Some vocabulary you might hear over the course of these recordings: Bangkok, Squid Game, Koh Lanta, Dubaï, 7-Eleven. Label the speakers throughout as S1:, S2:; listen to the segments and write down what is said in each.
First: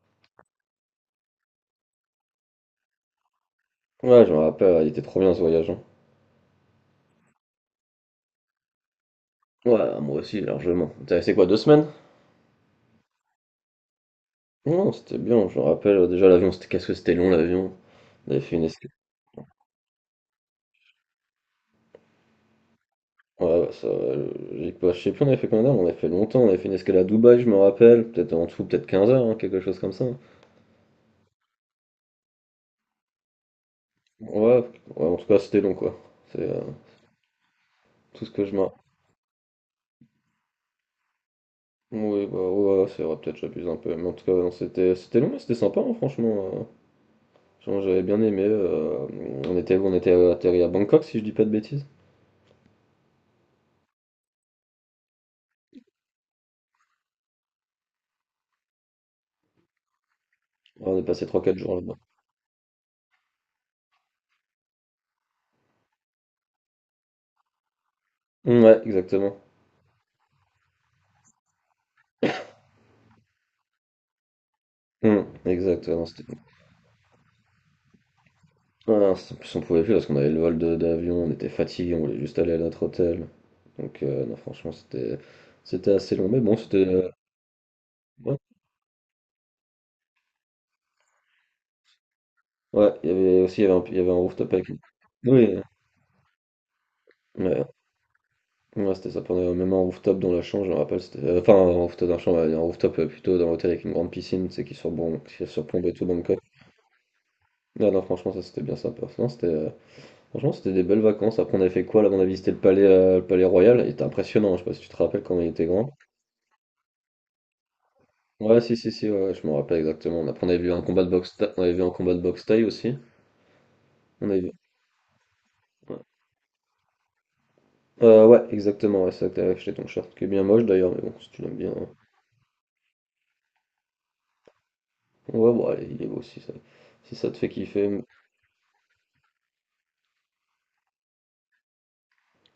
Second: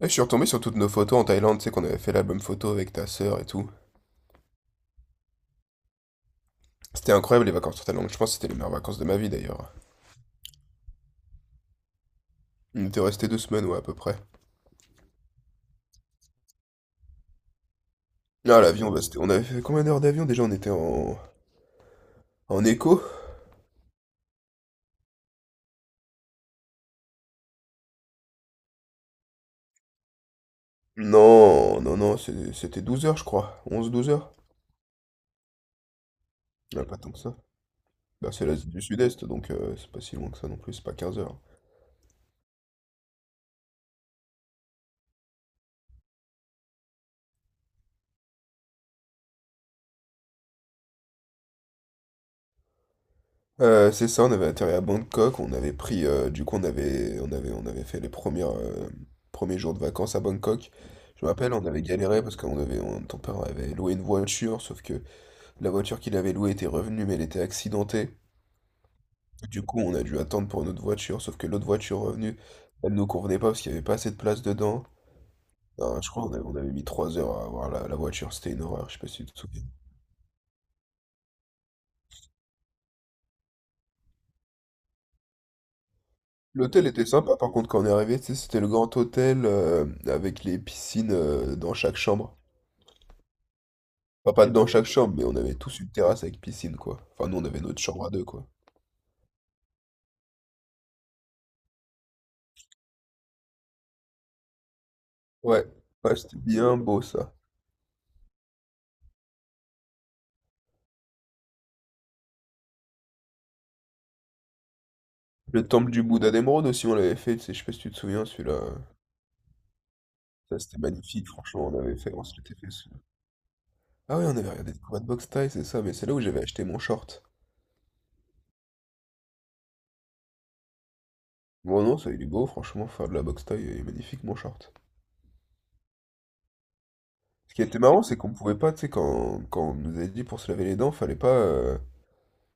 S1: Et je suis retombé sur toutes nos photos en Thaïlande, tu sais qu'on avait fait l'album photo avec ta sœur et tout.
S2: Ouais, je me rappelle, il était trop bien ce voyage, hein.
S1: C'était incroyable les vacances en Thaïlande, je pense que c'était les meilleures vacances de ma vie d'ailleurs.
S2: Ouais, moi aussi, largement. T'es resté quoi, deux semaines?
S1: On était resté 2 semaines, ouais, à peu près.
S2: Non, c'était bien, je me rappelle. Déjà, l'avion, c'était, qu'est-ce que c'était long, l'avion. On avait fait
S1: Ah,
S2: une escale.
S1: l'avion, bah, on avait fait combien d'heures d'avion déjà? On était en écho?
S2: Ouais, ouais, ça, j'ai pas- Je sais plus, on avait fait combien d'heures, mais on avait fait longtemps. On avait fait une escale à Dubaï, je me rappelle. Peut-être en tout, peut-être 15 heures, hein, quelque chose comme ça.
S1: Non, non, non, c'était 12 heures, je crois. 11, 12 heures?
S2: Ouais, ouais, en tout cas, c'était long, quoi. C'est
S1: Ouais, pas tant que ça.
S2: tout ce
S1: Bah,
S2: que
S1: c'est
S2: je me.
S1: l'Asie du Sud-Est, donc c'est pas si loin que ça non plus, c'est pas 15 heures.
S2: Oui, bah ouais, c'est vrai, peut-être j'abuse un peu. Mais en tout cas, non, c'était long, mais c'était sympa, hein, franchement, genre. J'avais bien aimé, on était, on était atterri à Bangkok, si je dis pas de bêtises.
S1: C'est ça, on avait atterri à Bangkok, on avait pris, du coup on avait fait les premiers jours de vacances à Bangkok.
S2: Ouais, on est
S1: Je
S2: passé
S1: me
S2: trois
S1: rappelle,
S2: quatre
S1: on
S2: jours
S1: avait
S2: là-bas.
S1: galéré parce qu'ton père avait loué une voiture, sauf que la voiture qu'il avait louée était revenue, mais elle était accidentée.
S2: Mm, ouais, exactement.
S1: Du coup, on a dû attendre pour une autre voiture, sauf que l'autre voiture revenue, elle nous convenait pas parce qu'il y avait pas assez de place dedans.
S2: Mm, exact, ouais,
S1: Non,
S2: non,
S1: je crois qu'on
S2: bon.
S1: avait, on avait mis 3 heures à avoir la voiture, c'était une horreur, je sais
S2: Ouais,
S1: pas
S2: non,
S1: si tu
S2: c'est- en
S1: te
S2: plus, on
S1: souviens.
S2: pouvait plus parce qu'on avait le vol d'avion, on était fatigué, on voulait juste aller à notre hôtel. Donc, non, franchement, c'était assez long, mais bon, c'était,
S1: L'hôtel était sympa par contre quand on est arrivé, tu sais,
S2: ouais.
S1: c'était le grand hôtel avec les piscines dans chaque chambre.
S2: Ouais, il y avait aussi, il y avait un
S1: Enfin pas
S2: rooftop
S1: dans
S2: avec.
S1: chaque chambre, mais on avait
S2: Oui,
S1: tous une terrasse avec piscine, quoi. Enfin nous on avait
S2: ouais,
S1: notre chambre à deux, quoi.
S2: ouais, c'était ça. On avait même un rooftop dans la chambre, je me rappelle. Enfin, un rooftop dans la chambre, un rooftop, plutôt dans l'hôtel avec une grande piscine, qui
S1: Ouais,
S2: surplombe tout
S1: ouais, c'était
S2: Bangkok.
S1: bien beau, ça.
S2: Non, non, franchement, ça c'était bien sympa. Non, c'était, franchement, c'était des belles vacances. Après, on avait fait quoi là? On a visité le palais royal. Il était impressionnant. Je sais pas si tu te rappelles quand il était
S1: Le
S2: grand.
S1: temple du Bouddha d'émeraude aussi on l'avait fait, tu sais, je sais pas si tu te souviens celui-là.
S2: Ouais,
S1: euh,
S2: si, si, si, ouais, ouais, je me rappelle exactement. Après, on avait
S1: Ça
S2: vu
S1: c'était
S2: un combat de
S1: magnifique,
S2: boxe, on
S1: franchement,
S2: avait
S1: on
S2: vu un
S1: avait fait,
S2: combat de
S1: on se
S2: boxe
S1: l'était
S2: thaï
S1: fait.
S2: aussi.
S1: Ah oui,
S2: On
S1: on
S2: avait
S1: avait
S2: vu.
S1: regardé des combats de boxe thaï, c'est ça, mais
S2: Ouais,
S1: c'est là où j'avais acheté mon short.
S2: euh, ouais, exactement. Ouais, c'est ça que t'avais acheté ton shirt, qui est bien moche d'ailleurs, mais bon, si tu l'aimes bien,
S1: Bon
S2: hein.
S1: non, ça il est beau franchement, faire de la boxe thaï, il est magnifique, mon short.
S2: Ouais, bon, allez, il est beau, si ça te fait
S1: Ce qui était
S2: kiffer,
S1: marrant,
S2: mais-
S1: c'est qu'on pouvait pas, tu sais, quand on nous avait dit pour se laver les dents, fallait pas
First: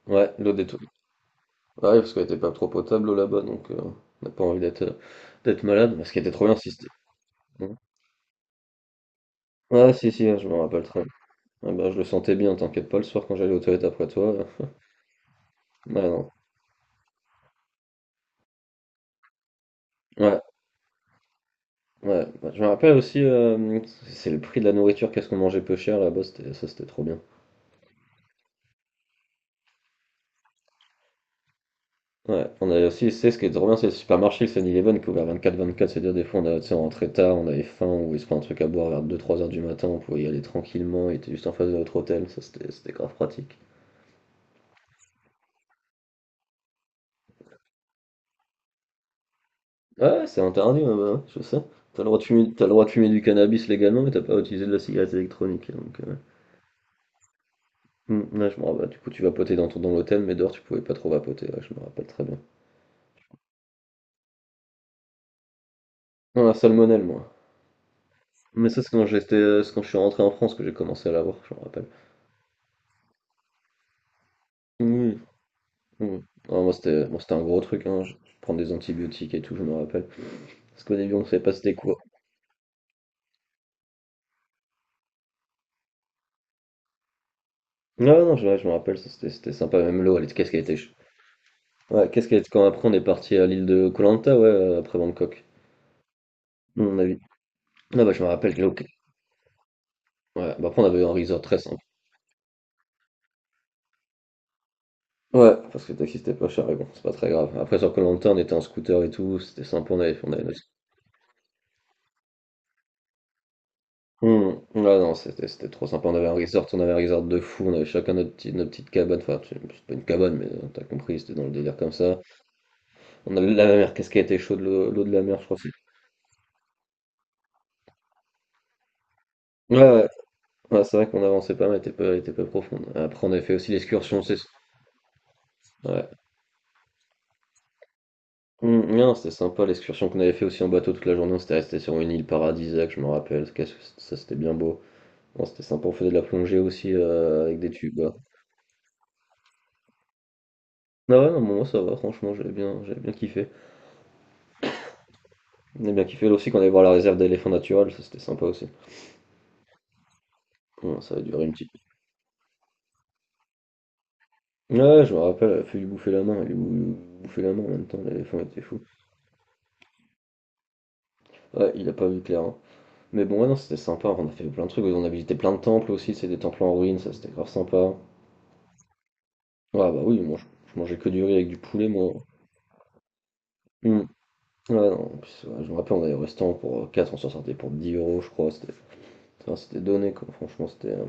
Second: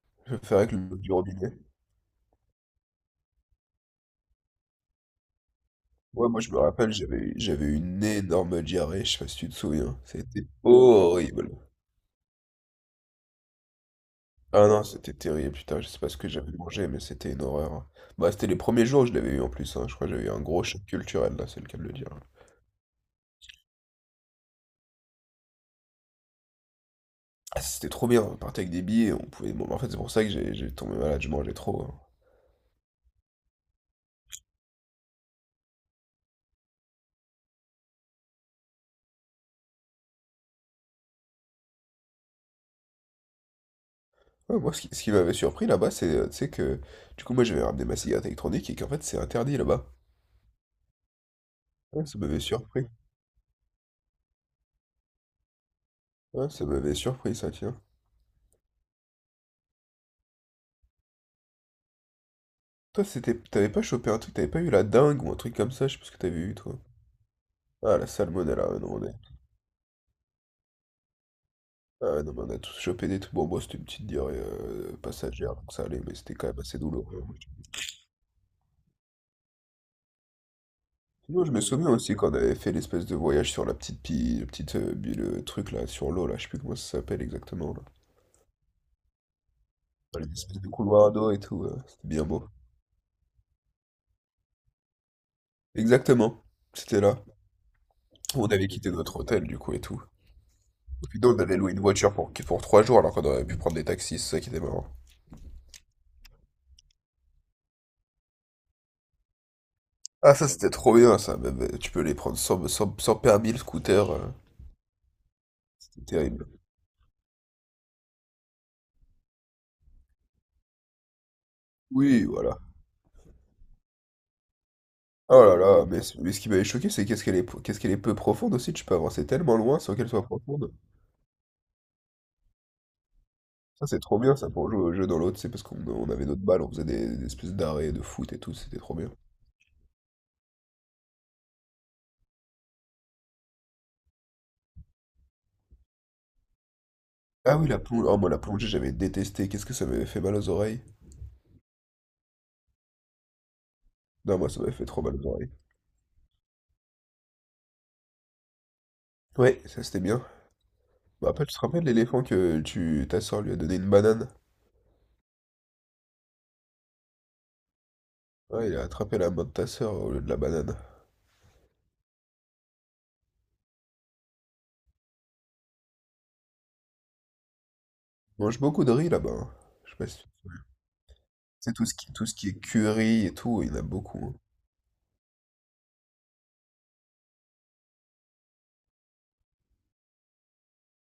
S2: Ouais,
S1: le
S2: l'eau
S1: faire
S2: des
S1: avec
S2: tout.
S1: l'eau du robinet.
S2: Ouais, parce qu'elle était pas trop potable l'eau là-bas, donc on n'a pas envie d'être, d'être malade. Mais ce qui
S1: Ouais,
S2: était
S1: moi
S2: trop
S1: je
S2: bien,
S1: me
S2: si c'était.
S1: rappelle, j'avais
S2: Hein.
S1: une énorme diarrhée, je sais pas si tu te
S2: Ouais,
S1: souviens.
S2: si, si, hein,
S1: C'était
S2: je me rappelle très.
S1: horrible.
S2: Ah bah, je le sentais bien, t'inquiète pas, le soir quand j'allais aux toilettes après toi.
S1: Ah non, c'était terrible, putain, je
S2: Ouais,
S1: sais pas ce que
S2: non.
S1: j'avais mangé, mais c'était une horreur. Bah, c'était les premiers jours où je l'avais eu en plus, hein. Je crois que j'avais eu un
S2: Ouais,
S1: gros choc culturel, là, c'est le cas de le dire.
S2: ouais. Bah, je me rappelle aussi, c'est le prix de la nourriture, qu'est-ce qu'on mangeait peu cher là-bas, c'était- ça c'était trop bien.
S1: Ah, c'était trop bien, on partait avec des billets, on pouvait... Bon, en fait, c'est pour ça que j'ai tombé malade, je mangeais trop, hein.
S2: Ouais, on avait aussi, c'est ce qui est trop bien, c'est le supermarché, le 7-Eleven qui est ouvert 24/24, c'est-à-dire des fois tu sais, on rentrait tard, on avait faim, ou voulait se prendre un truc à boire vers 2 3 heures du matin, on pouvait y aller tranquillement, il était juste en face de notre hôtel, ça c'était grave pratique.
S1: Ouais, moi, ce qui m'avait surpris là-bas, c'est, tu sais, que... Du coup, moi, j'avais ramené ma cigarette électronique et qu'en fait, c'est interdit là-bas.
S2: Ouais, c'est interdit, ouais, bah, ouais, je sais. T'as le
S1: Ouais, ça
S2: droit de
S1: m'avait
S2: fumer, t'as le droit
S1: surpris.
S2: de fumer du cannabis légalement, mais t'as pas à utiliser de la cigarette électronique, hein, donc...
S1: Ouais, ça m'avait surpris, ça, tiens.
S2: Mmh, ouais, je me rappelle, du coup, tu vapotais dans ton dans l'hôtel, mais dehors, tu pouvais pas trop vapoter, ouais, je me rappelle très bien.
S1: Toi, c'était, t'avais pas chopé un truc, t'avais pas eu la dingue ou un truc comme ça, je sais pas ce que t'avais
S2: Non, la
S1: eu, toi.
S2: salmonelle, moi.
S1: Ah, la
S2: Mais
S1: salmonella, ouais,
S2: ça,
S1: non, on est...
S2: c'est quand je suis rentré en France que j'ai commencé à l'avoir, je me rappelle.
S1: Ah, non, mais on a tous chopé des trucs. Bon, moi, c'était une petite diarrhée
S2: Oui,
S1: passagère, donc ça allait, mais
S2: oui.
S1: c'était quand même
S2: Ah,
S1: assez
S2: moi,
S1: douloureux,
S2: c'était
S1: hein.
S2: un gros truc, hein. Je prends des antibiotiques et tout, je me rappelle. Parce qu'au début, on savait
S1: Sinon, je
S2: pas
S1: me
S2: c'était
S1: souviens
S2: quoi.
S1: aussi quand on avait fait l'espèce de voyage sur la petite pile, le truc là, sur l'eau, là, je sais plus comment ça s'appelle exactement, là.
S2: Ah, ouais, non, ouais, je me rappelle, ça, c'était sympa, même l'eau,
S1: Dans
S2: elle
S1: les
S2: était- qu'est-ce qu'elle
S1: espèces de
S2: était, ch-
S1: couloirs d'eau et tout,
S2: Ouais,
S1: c'était bien
S2: qu'est-ce qu'elle
S1: beau.
S2: était. Quand après, on est parti à l'île de Koh Lanta, ouais, après Bangkok.
S1: Exactement, c'était
S2: On a vu.
S1: là.
S2: Ah, bah, je me
S1: On
S2: rappelle que
S1: avait
S2: l'eau.
S1: quitté notre hôtel, du coup, et tout.
S2: Ouais, bah, après, on avait eu un
S1: Puis nous, on
S2: resort
S1: avait
S2: très
S1: loué
S2: sympa.
S1: une voiture pour 3 jours alors qu'on aurait pu prendre des taxis, c'est ça qui était marrant.
S2: Ouais, parce que le taxi c'était pas cher, mais bon, c'est pas très grave. Après, sur koh on était en scooter et tout, c'était sympa, on
S1: Ah,
S2: avait
S1: ça
S2: notre-
S1: c'était trop bien, ça, même, tu peux les prendre sans permis le scooter,
S2: Hmm, ouais, non, c'était trop
S1: c'est
S2: sympa, on avait un
S1: terrible.
S2: resort, on avait un resort de fou, on avait chacun notre petite cabane, enfin, c'est pas une cabane, mais t'as compris, c'était dans le délire comme ça.
S1: Oui, voilà.
S2: On avait la mer, qu'est-ce qu'elle était chaude, l'eau de la mer,
S1: Oh
S2: je
S1: là
S2: crois. C'est-
S1: là, mais, mais ce qui m'avait choqué, c'est qu'est-ce qu'elle est peu profonde aussi, tu peux avancer tellement
S2: Ouais,
S1: loin sans qu'elle soit profonde.
S2: ouais, c'est vrai qu'on avançait pas mal, elle était pas profonde. Après, on avait fait aussi
S1: Ça c'est trop
S2: l'excursion,
S1: bien,
S2: c'est...
S1: ça, pour jouer au jeu dans l'autre, c'est parce qu'on
S2: Ouais.
S1: avait notre balle, on faisait des espèces d'arrêts de foot et tout, c'était
S2: Hmm,
S1: trop bien.
S2: non, c'était sympa, l'excursion qu'on avait fait aussi en bateau toute la journée, on s'était resté sur une île paradisiaque, je me rappelle, qu'est-ce que c- ça c'était bien beau. Non, c'était sympa, on faisait de la plongée aussi,
S1: Ah
S2: avec
S1: oui,
S2: des
S1: la
S2: tubes.
S1: plonge oh moi la plongée j'avais détesté, qu'est-ce que ça m'avait fait mal aux oreilles?
S2: Ah ouais, non, moi ça va, franchement, j'avais bien kiffé.
S1: Non, moi ça m'avait fait trop mal aux oreilles.
S2: J'avais bien kiffé là aussi quand on allait voir la réserve d'éléphants naturels, ça c'était sympa aussi.
S1: Ouais, ça c'était bien.
S2: Ouais, ça a
S1: Bah,
S2: duré
S1: après,
S2: une
S1: tu te
S2: petite.
S1: rappelles l'éléphant ta soeur lui a donné une banane?
S2: Ouais, ouais, je me rappelle, elle a fait lui bouffer la main, bouffait la main en même temps, l'éléphant était
S1: Ouais, il
S2: fou.
S1: a attrapé la main de ta soeur au lieu de la banane.
S2: Ouais, il a pas vu clair, hein. Mais bon, ouais, non, c'était sympa, on a fait plein de trucs, on a visité plein de temples aussi, c'est des temples en ruine, ça c'était grave sympa.
S1: On mange beaucoup de riz là-bas, hein. Je
S2: Ouais,
S1: sais
S2: bah
S1: pas si
S2: oui,
S1: tu
S2: je mangeais que du riz avec du
S1: sais, tout
S2: poulet,
S1: ce qui,
S2: moi.
S1: tout ce qui est curry et tout, il y en a
S2: Hmm.
S1: beaucoup, hein.
S2: Ouais, non, en plus, ouais, je me rappelle, on allait au restaurant pour quatre, on s'en sortait pour 10 euros, je crois, c'était. Enfin, c'était donné, quoi. Franchement, c'était,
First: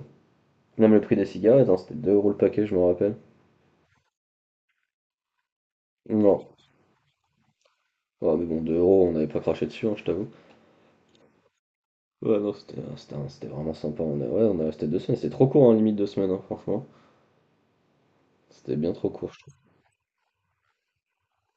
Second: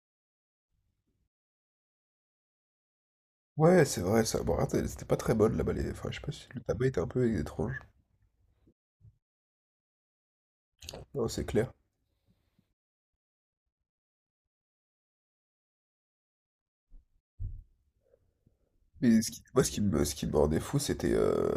S2: même le prix des cigarettes, hein, c'était 2 euros le paquet, je me rappelle.
S1: Ouais, c'est vrai, ça. Bon, attends, c'était pas très bonne là-bas. Enfin, je sais pas
S2: Non.
S1: si le tabac était un peu étrange.
S2: Ouais, mais bon, 2 euros, on n'avait pas craché dessus, hein, je t'avoue.
S1: Non, c'est clair.
S2: Ouais, non, c'était, c'était vraiment sympa. On a, ouais, on a resté deux semaines. C'était trop court, hein, limite deux semaines, hein, franchement. C'était bien trop
S1: Mais
S2: court, je trouve.
S1: moi, ce qui me rendait fou, c'était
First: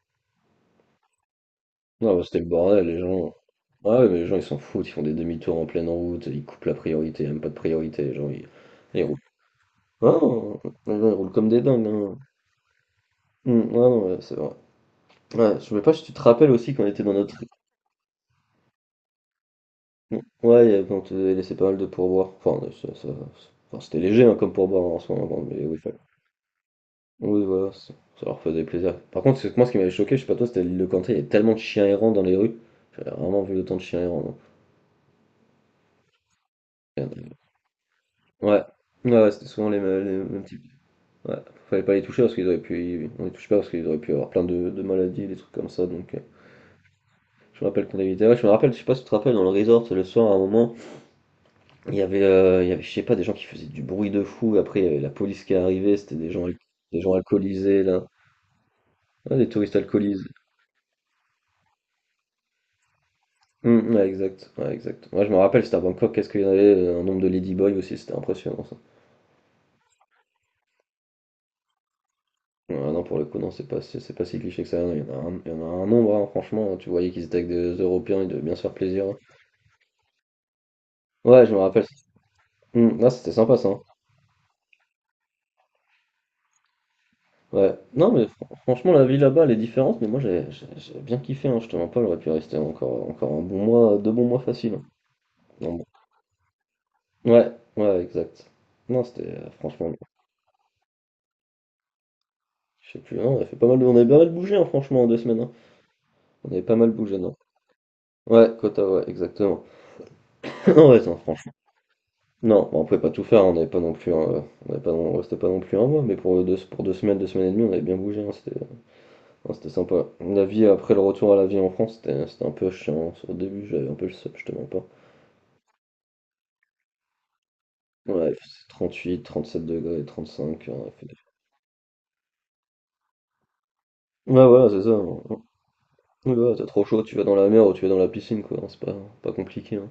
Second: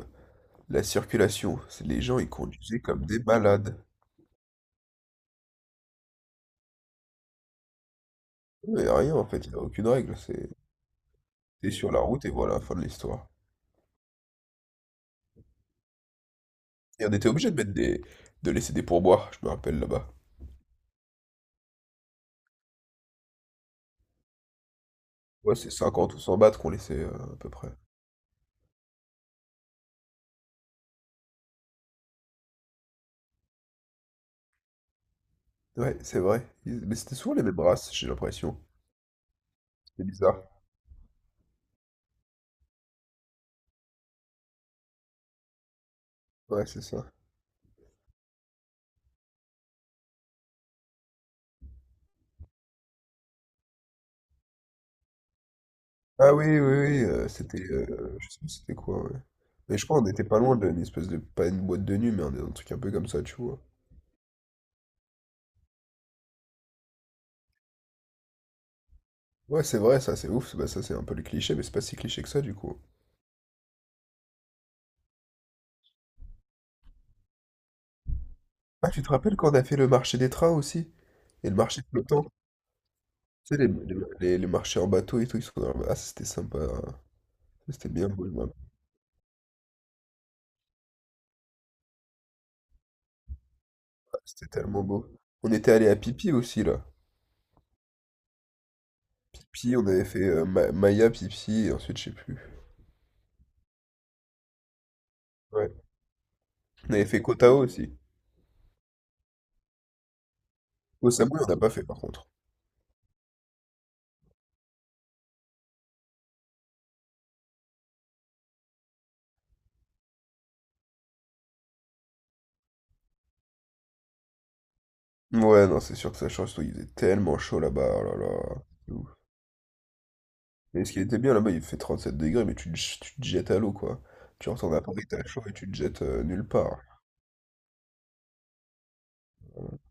S1: la circulation. C'est les
S2: Non,
S1: gens,
S2: bah,
S1: ils
S2: c'était le
S1: conduisaient
S2: bordel, les
S1: comme des
S2: gens.
S1: malades.
S2: Ah ouais, mais les gens, ils s'en foutent, ils font des demi-tours en pleine route, ils coupent la priorité, même pas de priorité,
S1: Il n'y a
S2: ils
S1: rien
S2: roulent.
S1: en fait, il n'y a aucune
S2: Ah,
S1: règle. C'est
S2: non, les gens, ils roulent comme des
S1: T'es
S2: dingues,
S1: sur la
S2: hein.
S1: route et voilà, fin de l'histoire.
S2: Ouais, non, ouais, c'est vrai. Ouais, je sais pas si tu te rappelles aussi qu'on était
S1: Et
S2: dans
S1: on était
S2: notre.
S1: obligé de mettre de laisser des pourboires, je me rappelle là-bas.
S2: Mm. Ouais, il y avait- on te laissait pas mal de pourboires. Enfin, c'était léger hein, comme pourboire en ce moment,
S1: Ouais,
S2: mais
S1: c'est
S2: oui, fallait-
S1: 50 ou 100 bahts qu'on laissait, à
S2: oui,
S1: peu
S2: voilà,
S1: près.
S2: c'est- ça leur faisait plaisir. Par contre, c'est que moi ce qui m'avait choqué, je sais pas toi, c'était l'île de Canté, il y avait tellement de chiens errants dans les rues. J'avais vraiment vu autant de chiens errants, non.
S1: Ouais, c'est vrai. Ils Mais
S2: Il y en
S1: c'était souvent
S2: avait-
S1: les mêmes races, j'ai l'impression.
S2: Ouais, ouais, c'était souvent
S1: C'est
S2: les
S1: bizarre.
S2: mêmes types. Ouais, fallait pas les toucher parce qu'ils auraient pu. On les touche pas parce qu'ils auraient pu avoir plein de maladies, des trucs comme ça. Donc,
S1: Ouais, c'est ça.
S2: je me rappelle qu'on avait été. Ouais, je me rappelle, je sais pas si tu te rappelles, dans le resort, le soir, à un moment. Il y avait, je sais pas, des gens qui faisaient du bruit de fou. Après, il y avait la police qui est arrivée, c'était des
S1: Ah oui,
S2: gens al
S1: oui, oui,
S2: des gens
S1: c'était,
S2: alcoolisés là.
S1: je sais plus c'était quoi, ouais.
S2: Ouais, des touristes
S1: Mais je crois on n'était
S2: alcoolisés.
S1: pas loin d'une espèce de pas une boîte de nuit, mais un truc un peu comme ça, tu vois?
S2: Mmh, ouais, exact, ouais, exact. Moi je me rappelle, c'était à Bangkok, qu'est-ce qu'il y en avait, un nombre de ladyboys aussi, c'était impressionnant ça.
S1: Ouais, c'est vrai ça, c'est ouf, bah, ça c'est un peu le cliché, mais c'est pas si cliché que ça, du
S2: Ah
S1: coup.
S2: non, pour le coup, non, c'est pas si cliché que ça, il y en a un nombre, hein, franchement, tu voyais qu'ils étaient avec des Européens, ils devaient bien se faire
S1: Ah, tu
S2: plaisir,
S1: te
S2: hein.
S1: rappelles quand on a fait le marché des trains aussi?
S2: Ouais,
S1: Et
S2: je
S1: le
S2: me
S1: marché
S2: rappelle,
S1: flottant?
S2: mmh, ah, c'était sympa
S1: Tu sais
S2: ça,
S1: les
S2: hein.
S1: les les les marchés en bateau et tout, ils sont ah, c'était sympa, hein.
S2: Ouais.
S1: C'était bien
S2: Non,
S1: beau,
S2: mais
S1: je me rappelle,
S2: franchement, la vie là-bas, elle est différente, mais moi j'ai bien kiffé, hein, je te mens pas, j'aurais pu rester encore un bon mois, 2 bons mois
S1: c'était
S2: faciles,
S1: tellement beau. On était
S2: hein.
S1: allé à Pipi aussi, là.
S2: Ouais, ouais, exact. Non, c'était,
S1: Pipi, on
S2: franchement,
S1: avait fait Maya, Pipi, et ensuite je sais plus.
S2: je sais plus, hein, on a fait pas mal, de- on avait pas mal bougé, hein, franchement, en deux semaines, hein.
S1: Ouais.
S2: On avait pas mal
S1: On avait
S2: bougé,
S1: fait
S2: non?
S1: Kotao aussi.
S2: Ouais, quota, ouais, exactement. Non, ouais, non,
S1: Osamui, on
S2: franchement.
S1: n'a pas fait par contre.
S2: Non, bon, on pouvait pas tout faire, hein, on n'avait pas non plus, hein, on avait pas non- on restait pas non plus un mois, mais pour deux semaines et demie, on avait bien bougé, hein, c'était sympa. La vie après le retour à la vie en France, c'était un peu chiant, hein. Au début, j'avais un peu le seum, je te mens pas.
S1: Ouais, non, c'est sûr que ça change tout. Il faisait tellement chaud là-bas, oh là
S2: Ouais, il
S1: là,
S2: faisait
S1: c'est ouf.
S2: 38, 37 degrés, 35,
S1: Mais
S2: hein,
S1: ce qui
S2: fait.
S1: était bien là-bas, il fait 7 degrés, mais tu te jettes à l'eau, quoi.
S2: Ouais,
S1: Tu
S2: voilà,
S1: retournes à
S2: c'est ça,
S1: Paris,
S2: hein.
S1: t'as chaud et tu te jettes
S2: Ouais,
S1: nulle
S2: ouais, t'as
S1: part.
S2: trop chaud, tu vas dans la mer ou tu vas dans la piscine, quoi, hein. C'est pas, pas compliqué, hein.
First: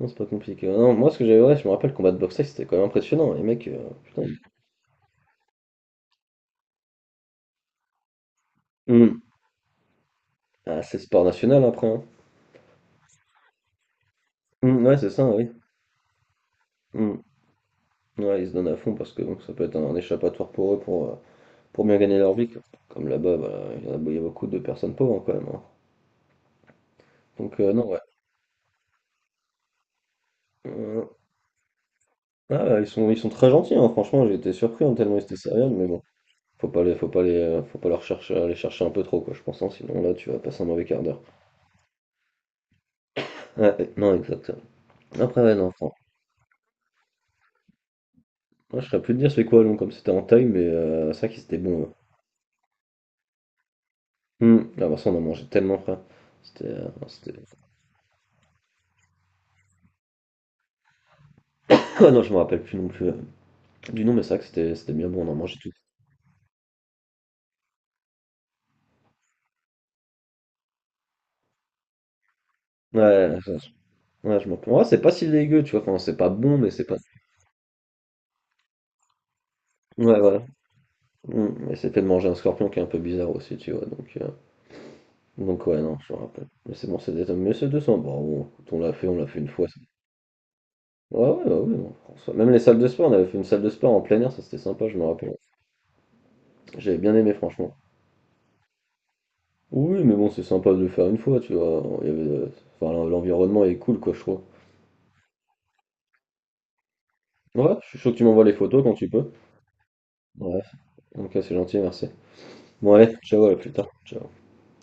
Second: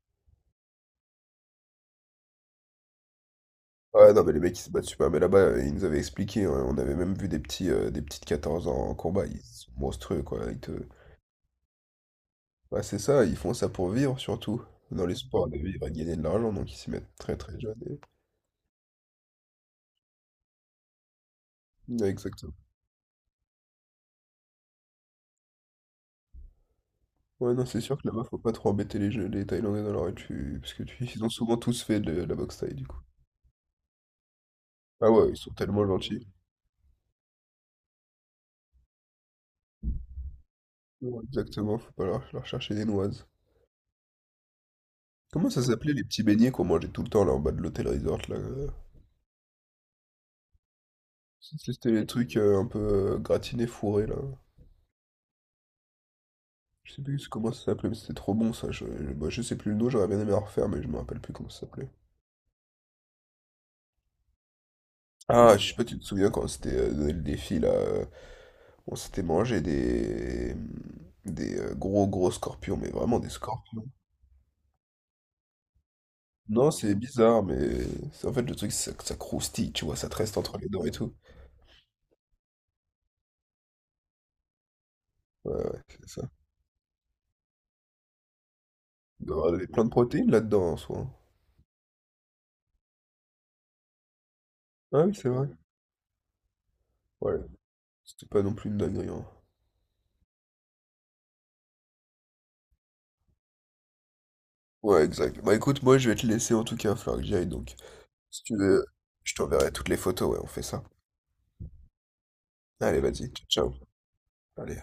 S2: Non, c'est pas compliqué. Non, moi, ouais, je me rappelle, le combat de boxe, c'était quand même impressionnant. Les mecs,
S1: Ouais,
S2: putain.
S1: non, mais les mecs, ils se battent super. Mais là-bas, ils nous avaient expliqué, hein, on avait même vu des petits, des petits de 14 ans en
S2: Hmm.
S1: combat. Ils sont monstrueux, quoi.
S2: Ah, c'est sport national après, hein.
S1: Ouais, c'est ça, ils font ça pour vivre, surtout.
S2: Hmm, ouais,
S1: Dans
S2: c'est
S1: les
S2: ça,
S1: sports,
S2: oui.
S1: de vivre et de gagner de l'argent, donc ils s'y mettent
S2: Hmm.
S1: très très jeunes.
S2: Ouais, ils se donnent à fond parce que donc, ça peut être un échappatoire pour eux pour bien
S1: Ouais,
S2: gagner leur vie,
S1: exactement.
S2: quoi. Comme là-bas, bah, il y a beaucoup de personnes pauvres hein, quand même, hein.
S1: Ouais,
S2: Donc,
S1: non, c'est
S2: non,
S1: sûr
S2: ouais.
S1: que là-bas, faut pas trop embêter les Thaïlandais dans leur étude, parce que
S2: Euh,
S1: ils ont souvent tous fait de la boxe thaï,
S2: ah,
S1: du coup.
S2: ils sont très gentils, hein, franchement, j'ai été surpris hein,
S1: Ah
S2: tellement ils
S1: ouais,
S2: étaient
S1: ils sont
S2: sérieux,
S1: tellement
S2: mais bon,
S1: gentils.
S2: faut pas leur chercher, les chercher un peu trop, quoi, je pense, hein, sinon là, tu vas passer un mauvais quart d'heure.
S1: Ouais, exactement, faut pas leur chercher des noises.
S2: Ouais, ouais, non, exactement. Après,
S1: Comment
S2: ouais,
S1: ça
S2: non,
S1: s'appelait
S2: franchement.
S1: les petits beignets qu'on mangeait tout le temps là en bas de l'hôtel resort là?
S2: Moi, je serais plus de dire c'est quoi, long, comme c'était en taille, mais c'est vrai qu'il c'était
S1: C'était
S2: bon.
S1: les trucs un peu gratinés, fourrés là.
S2: Ouais. Hmm. Ah, bah, ça, on en mangeait tellement, frère. C'était,
S1: Je sais
S2: non,
S1: plus
S2: c'était...
S1: comment ça s'appelait, mais c'était trop bon ça. Bah, je sais plus le nom, j'aurais bien aimé en refaire, mais je me rappelle plus comment ça s'appelait.
S2: Ah, non, je me rappelle plus non plus, du nom, mais c'est vrai que c'était bien bon, on en
S1: Ah,
S2: mangeait
S1: je
S2: tout.
S1: sais pas, tu te souviens quand c'était donné le défi là. On s'était mangé des gros gros scorpions, mais vraiment des
S2: Ouais,
S1: scorpions.
S2: ouais, je m'en rappelle. Ouais, c'est pas si dégueu, tu vois. Enfin, c'est pas bon, mais
S1: Non,
S2: c'est
S1: c'est
S2: pas.
S1: bizarre, mais en fait le truc c'est que ça croustille, tu vois, ça te
S2: Ouais,
S1: reste
S2: voilà.
S1: entre les dents et tout.
S2: Hmm. Et c'était de manger un scorpion qui est un peu bizarre aussi, tu vois. Donc, euh,
S1: Ouais,
S2: donc ouais,
S1: ouais,
S2: non,
S1: c'est
S2: je me
S1: ça.
S2: rappelle. Mais c'est bon, c'est des... Mais c'est 200. Bon, bon, écoute, on l'a
S1: Il doit
S2: fait
S1: y
S2: une
S1: avoir
S2: fois, c'est-
S1: plein de protéines là-dedans en soi, hein.
S2: Ouais, ouais, non, François. Même les salles de sport, on avait fait une salle de sport en plein air, ça c'était sympa, je
S1: Ah
S2: me
S1: oui, c'est
S2: rappelle.
S1: vrai.
S2: J'avais bien aimé
S1: Ouais,
S2: franchement.
S1: c'était pas non plus une dinguerie, hein.
S2: Oui, mais bon, c'est sympa de le faire une fois, tu vois. Il y avait, enfin, l'environnement est cool, quoi, je trouve.
S1: Ouais, exact. Bah écoute, moi je vais te laisser en tout cas, il va falloir que j'y aille, donc.
S2: Ouais, je suis chaud que tu
S1: Si
S2: m'envoies les
S1: tu
S2: photos
S1: veux,
S2: quand tu peux.
S1: je t'enverrai toutes les photos, ouais, on
S2: Ouais,
S1: fait ça.
S2: ok, c'est gentil, merci. Bon,
S1: Allez,
S2: allez,
S1: vas-y,
S2: ciao, à plus
S1: ciao. Ciao.
S2: tard. Ciao.
S1: Allez.